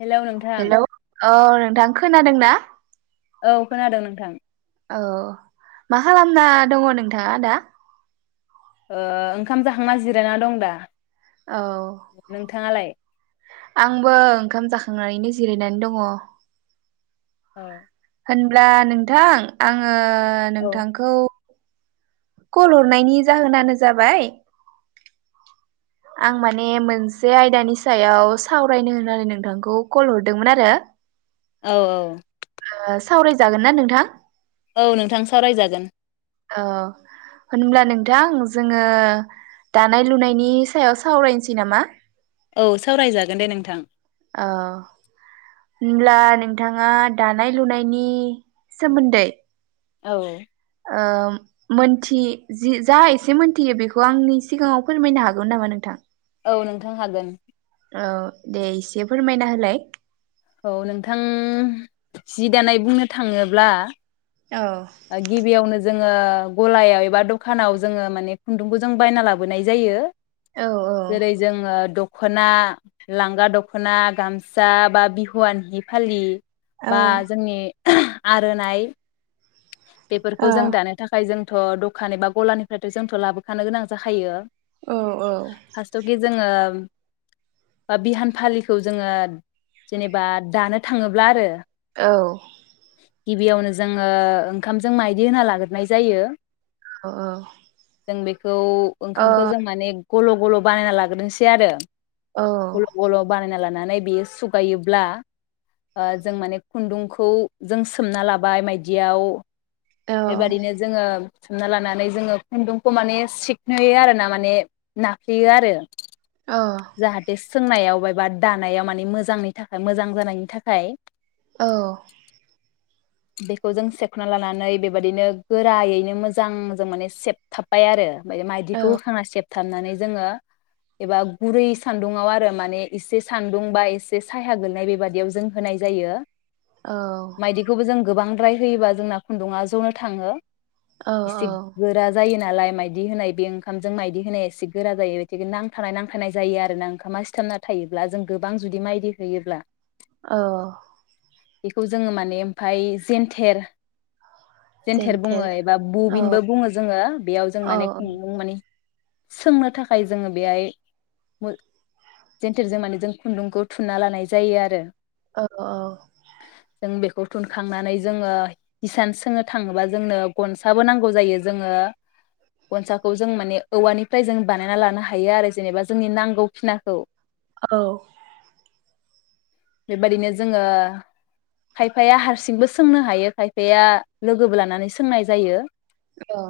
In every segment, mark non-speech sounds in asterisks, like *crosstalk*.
Hello नोंथां hello औ नोंथां खोनादोंना? औ खोनादों नोंथां औ मा खालामना दङ नोंथाङा दा? ओ ओंखाम जाखांना जिरायना दं दा। औ थाङालाय? आंबो ओंखाम जाखांनानैनो जिरायनानै दङ। औ होनब्ला नोंथां आङो ओ औ नोंथांखौ कल हरनायनि जाहोनानो जाबाय आं माने मोनसे आयदानि सायाव सावरायनो होननानै नोंथांखौ कल हरदोंमोन आरो। औ औ सावरायजागोन ना नोंथां? औ नोंथां सावरायजागोन। औ होनब्ला नोंथां जोङो दानाय लुनायनि सायाव सावरायनोसै नामा? औ सावरायजागोन दे नोंथां। औ होनब्ला नोंथाङा दानाय लुनायनि सोमोन्दै औ ओ मोनथि जि जा एसे मोनथियो बेखौ आंनि सिगाङाव फोरमायनो हागौमोन नामा नोंथां? औ नोंथां हागोन। औ दे इसे फोरमायना होलाय। औ नोंथां जि दानाय बुंनो थाङोब्ला औ ओ गिबिआवनो जोङो गलायाव एबा दखानाव जोङो माने खुन्दुंखौ जों बायना लाबोनाय जायो। औ औ जेरै जोङो दख दखना लांगा दखना गामसा बा बिहुआन हि फालि औ बा जोंनि आरनाइ बेफोरखौ जों औ दानो थाखाय जों थ' दखान एबा गलानिफ्रायथ जोंथ' लाबोखानो गोनां जाखायो। औ फासथावखि जोङो बा बिहान फालिखौ जोङो जेनेबा दानो थाङोब्ला आरो औ गिबियावनो जोङो ओंखामजों माइदि होना लाग्रोनाय जायो अ औ जों बे खौ औ ओंखामखौ जों माने गल' गल' बानायना लाग्रोनोसै आरो गल औ गल बानायना लानाय नानै बेयो सुगायोब्ला ओ जों माने खुन्दुंखौ जों सोमना लाबाय मायदियाव बेबादिनो जोङो सोमना लानानै जोङो खुन्दुंखौ माने सिखनोयो आरोना माने नाफ्लेयो आरो जाहाथे सोंनायाव बायबा दानायाव माने मोजांनि थाखाय मोजां जानायनि थाखाय औ। बेखौ जों सेखना लानानै बे बेबायदिनो गोरायैनो मोजां जों माने सेबथाबबाय आरो। मायदिखौ होखांना सेबथा थाबनानै जोङो एबा गुरै सान्दुंआव आरो माने एसे सान्दुं बा एसे साया गोलैनाय बेबादियाव जों होनाय जायो। औ मायदिखौबो जों गोबां फ्राय होयोब्ला जोंना खुन्दुंआ जनो थाङो। औ इसे गोरा जायोना। नालाय मायदि होनाय बे ओंखामजों मायदि होनाया एसे गोरा जायो बिथिखायनो नांथानाय नांथनाय जायो आरोना ओंखामा सिथाबना थायोब्ला जों गोबां जुदि माइदि होयोब्ला। औ। बेखौ जोङो माने ओमफाय जेन्थेर जेेनथेर जेन्थेर बुङो एबा औ बबिनबो बुङो जोङो बेयाव जों औ माने खुन्दुं माने सोंनो थाखाय जोङो बेहाय मो जेेनथेरजों माने जों खुन्दुंखौ थुनना लानाय जायो आरो। औ औ। बुथुमखांनानै जोङो हिसानसा सोंनो थाङोबा जोंनो गनसाबो नांगौ जायो जोङो गनसाखौ जों माने औवानिफ्राय जों बानायना लानो हायो आरो जेनेबा जोंनि नांगौ खिनाखौ। औ। बेबायदिनो जोङो खायफाया हारसिंबो सोंनो हायो खायफाया लोगोबो लानानै सोंनाय जायो। औ।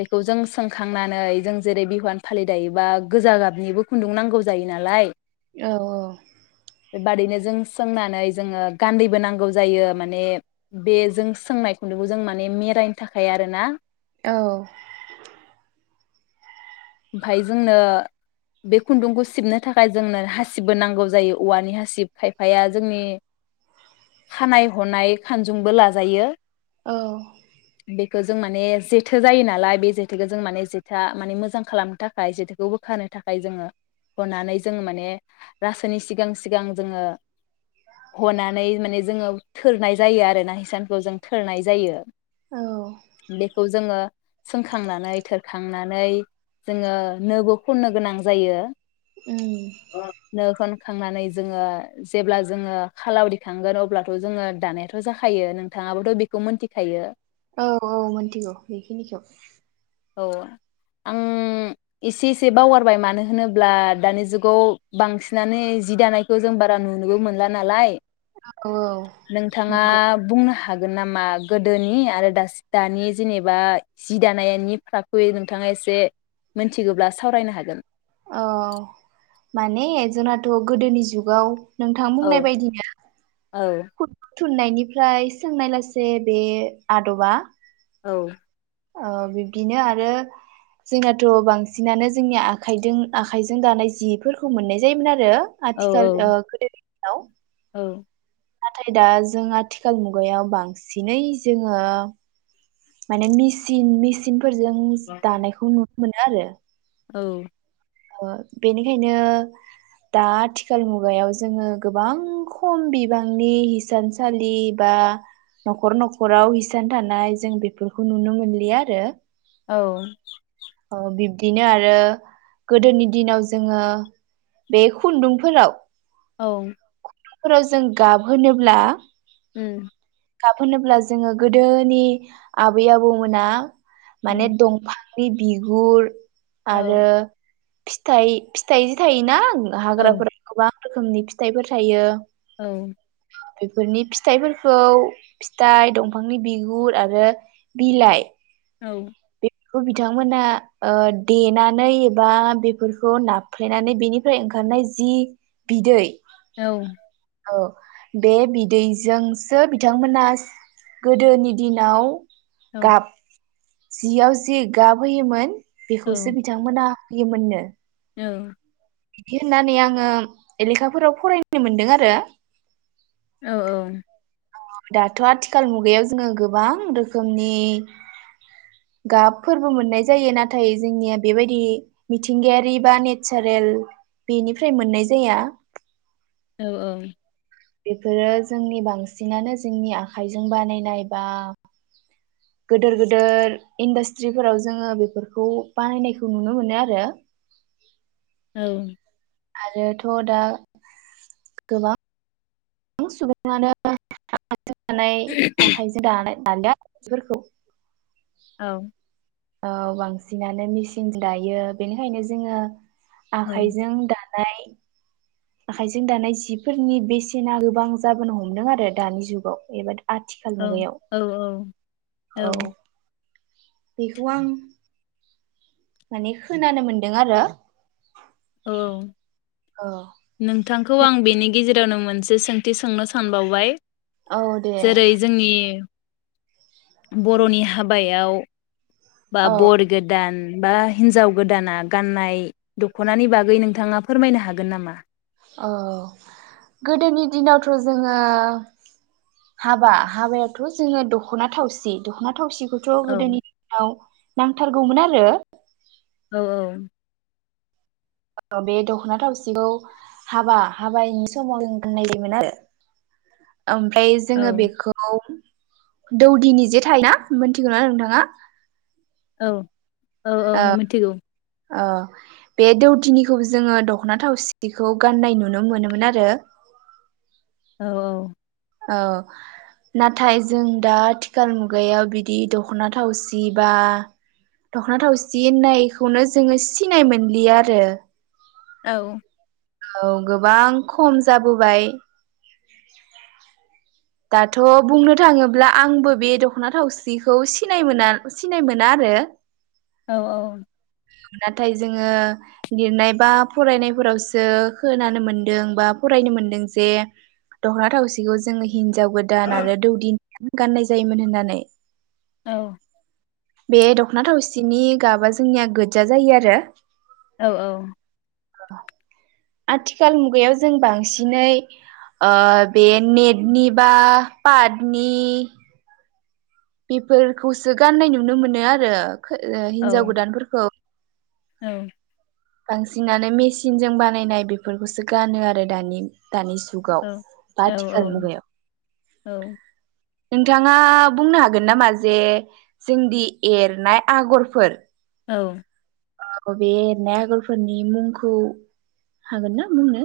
बेखौ जों सोंखांनानै जों जेरै बिहुवान फालि दायोबा गोजा गाबनिबो खुन्दुं नांगौ जायो नालाय औ औ। बेबादैनो जों सोंनानै जोङो गान्दैबो नांगौ जायो माने बे जों सोंनाय खुन्दुंखौ जों माने मेरायनो थाखाय आरो ना। औ। ओमफाय जोंनो बे खुन्दुंखौ सिबनो थाखाय जोंनो हासिबबो नांगौ जायो औवानि हासिब खायफाया जोंनि खानाय हनाय खानजुंबो लाजायो। औ। बेखो जों माने जेथो जायो नालाय बे जेथोखौ जों माने जेथोआ माने मोजां खालामनो थाखाय जेथोखौ बोखानो थाखाय जोङो हनानै जोङो माने रासोनि सिगां सिगां जोङो हनानै माने जोङो थोरनाय जायो आरोना हिसानखौ जों थोरनाय जायो। औ बेखौ जोङो सोंखांनानै थोरखांनानै जोङो नोबो खननो गोनां जायो उम। खांनानै जोङो जेब्ला जोङो खालाव दिखांगोन अब्लाथ जोङो दानायाथ जाखायो नोंथाङाबोथ बेखौ मोनथिखायो। औ औ मोनथिगौ बेखिनिखौ। औ आं एसे एसे बावगारबाय मानो होनोब्ला दानि जुगाव बांसिनानो जि दानायखौ जों बारा नुनोबो मोनला नालाय। औ नोंथाङा नंगौ बुंनो हागोन नामा गोदोनि आरो दासि दानि जेनेबा जि दानायनि फाखुइ नोंथाङा एसे मोन्थिगौब्ला सावरायनो हागोन। अ माने जोंनाथ गोदोनि जुगाव नोंथां बुंनाय औ बायदिनो औ खुन्दुं थुननायनिफ्राय सोंनाय लासे बे आदबा औ ओ बिब्दिनो आरो जोंनाथ बांसिनानो जोंनि आखाइदों आखाइजों दानाय जिफोरखौ मोननाय जायोमोन आरो औ आथिखाल ओ गोदोनि औ औ नाथाय दा जों आथिखाल मुगायाव बांसिनै जोङो माने मेसिन मेसिन फोरजों दानायखौ नु नो मोनो। आरो औ ओ बेनिखायनो दा आथिखाल मुगायाव जोङो गोबां खम बिबांनि हिसानसालि बा नखर नखराव हिसान थानाय जों बेफोरखौ नुनो मोनलिया, आरो औ औ बिब्दिनो आरो गोदोनि दिनाव जोङो बे खुन्दुंफोराव औ फोराव जों गाब होनोब्ला उम गाब होनोब्ला जोङो गोदोनि आबै आबौमोना माने उम दंफां नि बिगुर औ आरो फिथाय फिथाइ जि थायोना औ हाग्राफोराव गोबां रोखनि फिथाइफोर थायो। औ बेफोरनि फिथाइफोरखौ फिथाइ दंफांनि बिगुर आरो बिलाइ औ खौ बिथांमोना ओ देनानै एबा बेफोरखौ नाफ्लेनानै बेनिफ्राय ओंखारनाय जि बिदै औ औ बे बिदैजोंसो बिथांमोना गोदोनि दिनाव औ गाब जियाव जि गाबहोयोमोन औ बेखौसो बिथांमोना बियो मोननो औ बिदि होननानै आंङो लेखाफोराव फरायनो मोनदों आरो। औ औ दाथ' आथिखाल मुगायाव जोंङो गोबां रोखोमनि गाबफोरबो मोननाय जायो नाथाय जोंनिया बेबायदि मिथिंगायारि बा नेचारेल बेनिफ्राय मोननाय जाया। औ औ बेफोरो जोंनि बांसिनानो जोंनि आखाइजों बानायनाय बा गोदोर गोदोर इन्डास्ट्रिफोराव जोंङो बेफोरखौ बानायनायखौ नुनो मोनो आरो। औ आरोथ दा गोबां सुबुङानो *inaudible* आखाइजों दानाय *inaudible* फोरखौ औ औ बांसिनानो मेसिन दायो बेनिखायनो जोंङो औ आखाइजों दा *unintelligible* आखाइजों दानाय जिफोरनि बेसेना गोबां जाबोनो हमदों आरो दानि जुगाव ए औ औ औ औ बेखौ आं माने खोनानो मोनदों आरो औ औ नोंथांखौ आं बिनि गेजेरावनो मोनसे सोंथि सोंनो सानबावबाय। औ दे जेरै जोंनि बर'नि हाबायाव बा औ बर गोदान बा हिनजाव गोदाना गाननाय दखनानि बागै नोंथांङा फोरमायनो हागोन नामा? औ गोदोनि दिनावथ' जोंङो हाबा हाबायावथ' जोंङो दखना थावसि दखना थावसिखौथ औ गोदोनि दिनाव नांथारगौमोन आरो औ औ औ बे दखना थावसिखौ हाबा हाबानि समाव जों गानायदोंमोन आरो। ओमफ्राय औ जोंङो बेखौ दौदिनि जे थायो ना मिथिगौना नोंथाङा? औ औ औ मिथिगौ। अ बे दौदिनिखौबो जोंङो दखना थावसिखौ गाननाय नुनो मोनोमोन आरो। औ औ औ नाथाय जों दा आथिखाल मुगायाव बिदि दखना थावसि बा दखना थावसि होननायखौनो जोंङो सिनाय मोनलिया आरो। औ औ गोबां खम जाबोबाय। दाथ' बुंनो थाङोब्ला आंबो बे दखना थावसिखौ सिनाय मोना सिनाय मोना आरो। औ औ नाथाय जोङो लिरनाय बा फरायनायफोरावसो खोनानो मोनदों बा फरायनो मोनदों जे दख'ना थावसिखौ जोङो हिन्जाव गोदान आरो दौदिनि गाननाय जायोमोन होननानै औ बे दख'ना थावसिनि गाबा जोंनिया गोजा जायो आरो। औ औ आथिखाल मुगायाव जों बांसिनै ओ बे नेट निबा फाथनि बेफोरखौसो गाननाय नुनो मोनो आरो ओ हिन्जाव गोदानफोरखौ औ बांसिनानो मेसिनजों बानायनाय बेफोरखौसो गानो आरो दानि दानि जुगाव बा औ आथिखाल मुगायाव औ नोंथाङा बुंनो हागोन नामा जे जोंदि एरनाय आगरफोर औ आ बे एरनाय आगरफोरनि मुंखौ हागोन ना बुंनो?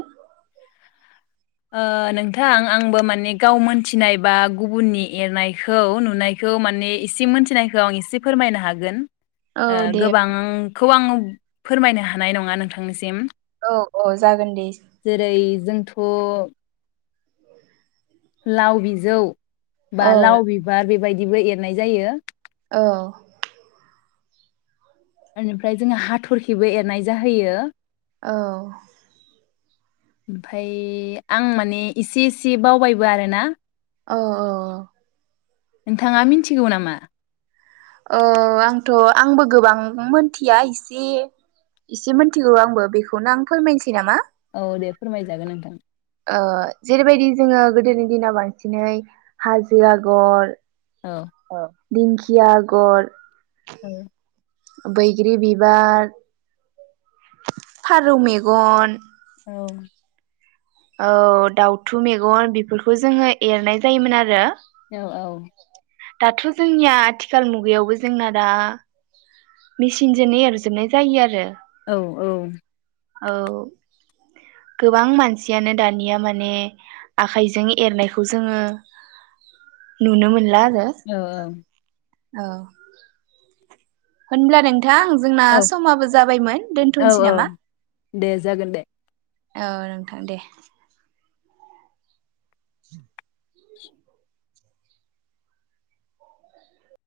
ओ नोंथां आंबो माने गाव मोनथिनाय बा गुबुननि एरनायखौ नुनायखौ माने एसे मोनथिनायखौ आं एसे फोरमायनो हागोन। औ ओ दे गोबांखौ आङो फोरमायनो हानाय नङा नोंथांनिसिम अ जागोन दे जेरै जोंथ' लाव बिजौ औ बालाव बिबार बेबायदि बिदिबो एरनाय जायो। औ बेनिफ्राय जोङो हाथरखिबो एरनाय जाहैयो। औ ओमफ्राय आं माने इसे इसे बावबायबो आरोना औ औ नोंथाङा मिथिगौ नामा? ओ आंथ' आंबो गोबां मोनथिया एसे एसे मिनथिगौ आंबो बेखौनो आं फोरमायनोसै नामा? औ दे फोरमायजागोन नोंथां ओ जेरैबायदि जोङो गोदोनि दिनाव बांसिनै हाजो आगर औ ओ दिंखिया आगर ओ बैग्रि बिबार फारौ मेगन औ औ दाउथु मेगन बेफोरखौ जोङो एरनाय जायोमोन आरो औ औ दाथ' जोंनिया आथिखाल मुगायावबो जोंना दा मेसिनजोंनो एरजोबनाय जायो आरो। औ औ औ गोबां मानस सियानो दानिया माने आखाइजों एरनायखौ जोङो नुनो मोनला आरो ओ औ होनब्ला नों थां जोंना औ समाबो जाबायमोन औ दोनथनोसै औ नामा दे जागोन दे औ नोंथां दे